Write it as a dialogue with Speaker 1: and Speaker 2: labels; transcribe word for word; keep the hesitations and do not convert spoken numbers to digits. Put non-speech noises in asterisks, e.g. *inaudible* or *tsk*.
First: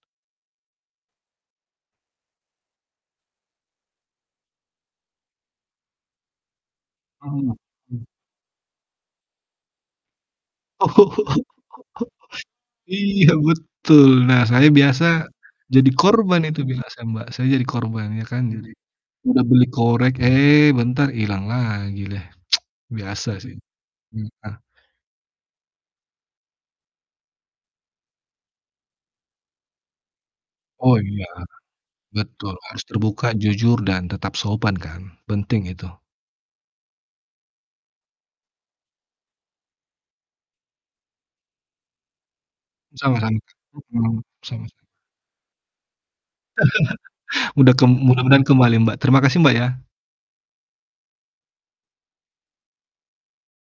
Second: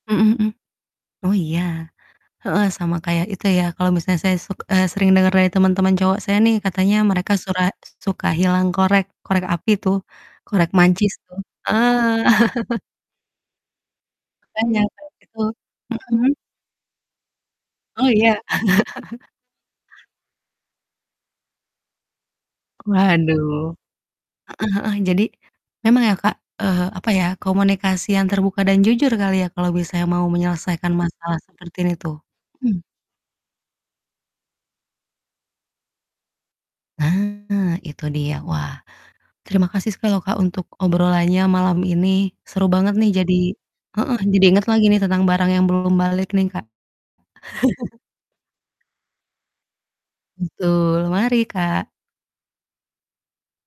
Speaker 1: Mhm mhm. Oh, iya. Heeh, sama kayak itu ya, kalo misalnya saya suk eee, sering denger dari teman-teman cowok saya nih, katanya mereka
Speaker 2: Mmm,
Speaker 1: sura
Speaker 2: m
Speaker 1: suka hilang korek korek api tuh, korek mancis, tuh,
Speaker 2: *laughs*
Speaker 1: heeh. *laughs*
Speaker 2: Iya, betul. Nah, saya
Speaker 1: Makanya
Speaker 2: biasa
Speaker 1: kan itu
Speaker 2: jadi
Speaker 1: mhm.
Speaker 2: korban itu binasa, Mbak. Saya jadi korban,
Speaker 1: Oh,
Speaker 2: ya
Speaker 1: iya?
Speaker 2: kan, jadi
Speaker 1: *laughs*
Speaker 2: udah beli korek, eh, bentar ilang lagi leh, *tsk* biasa sih,
Speaker 1: Waduh.
Speaker 2: mmm, ah.
Speaker 1: Heeh heeh. Jadi memang ya, Kak, eee, apa ya, komunikasi yang terbuka dan jujur kali ya, kalau misalnya mau menyelesaikan
Speaker 2: Oh, iya,
Speaker 1: masalah sepertin itu.
Speaker 2: betul,
Speaker 1: Mmm.
Speaker 2: harus terbuka, jujur, dan tetap sopan kan, penting itu.
Speaker 1: Nah, itu dia. Wah, terima kasih sekali loh, Kak, untuk obrolannya malam ini. Seru banget nih, jadi
Speaker 2: Sama-sama, Kak.
Speaker 1: heeh,
Speaker 2: Mhm.
Speaker 1: jadi inget
Speaker 2: Sama-sama.
Speaker 1: lagi nih, tentang barang yang belum balik nih, Kak. *laughs*
Speaker 2: *laughs* Mudah ke mudah-mudahan kembali, Mbak. Terima kasih, Mbak, ya.
Speaker 1: Betul, mari, Kak.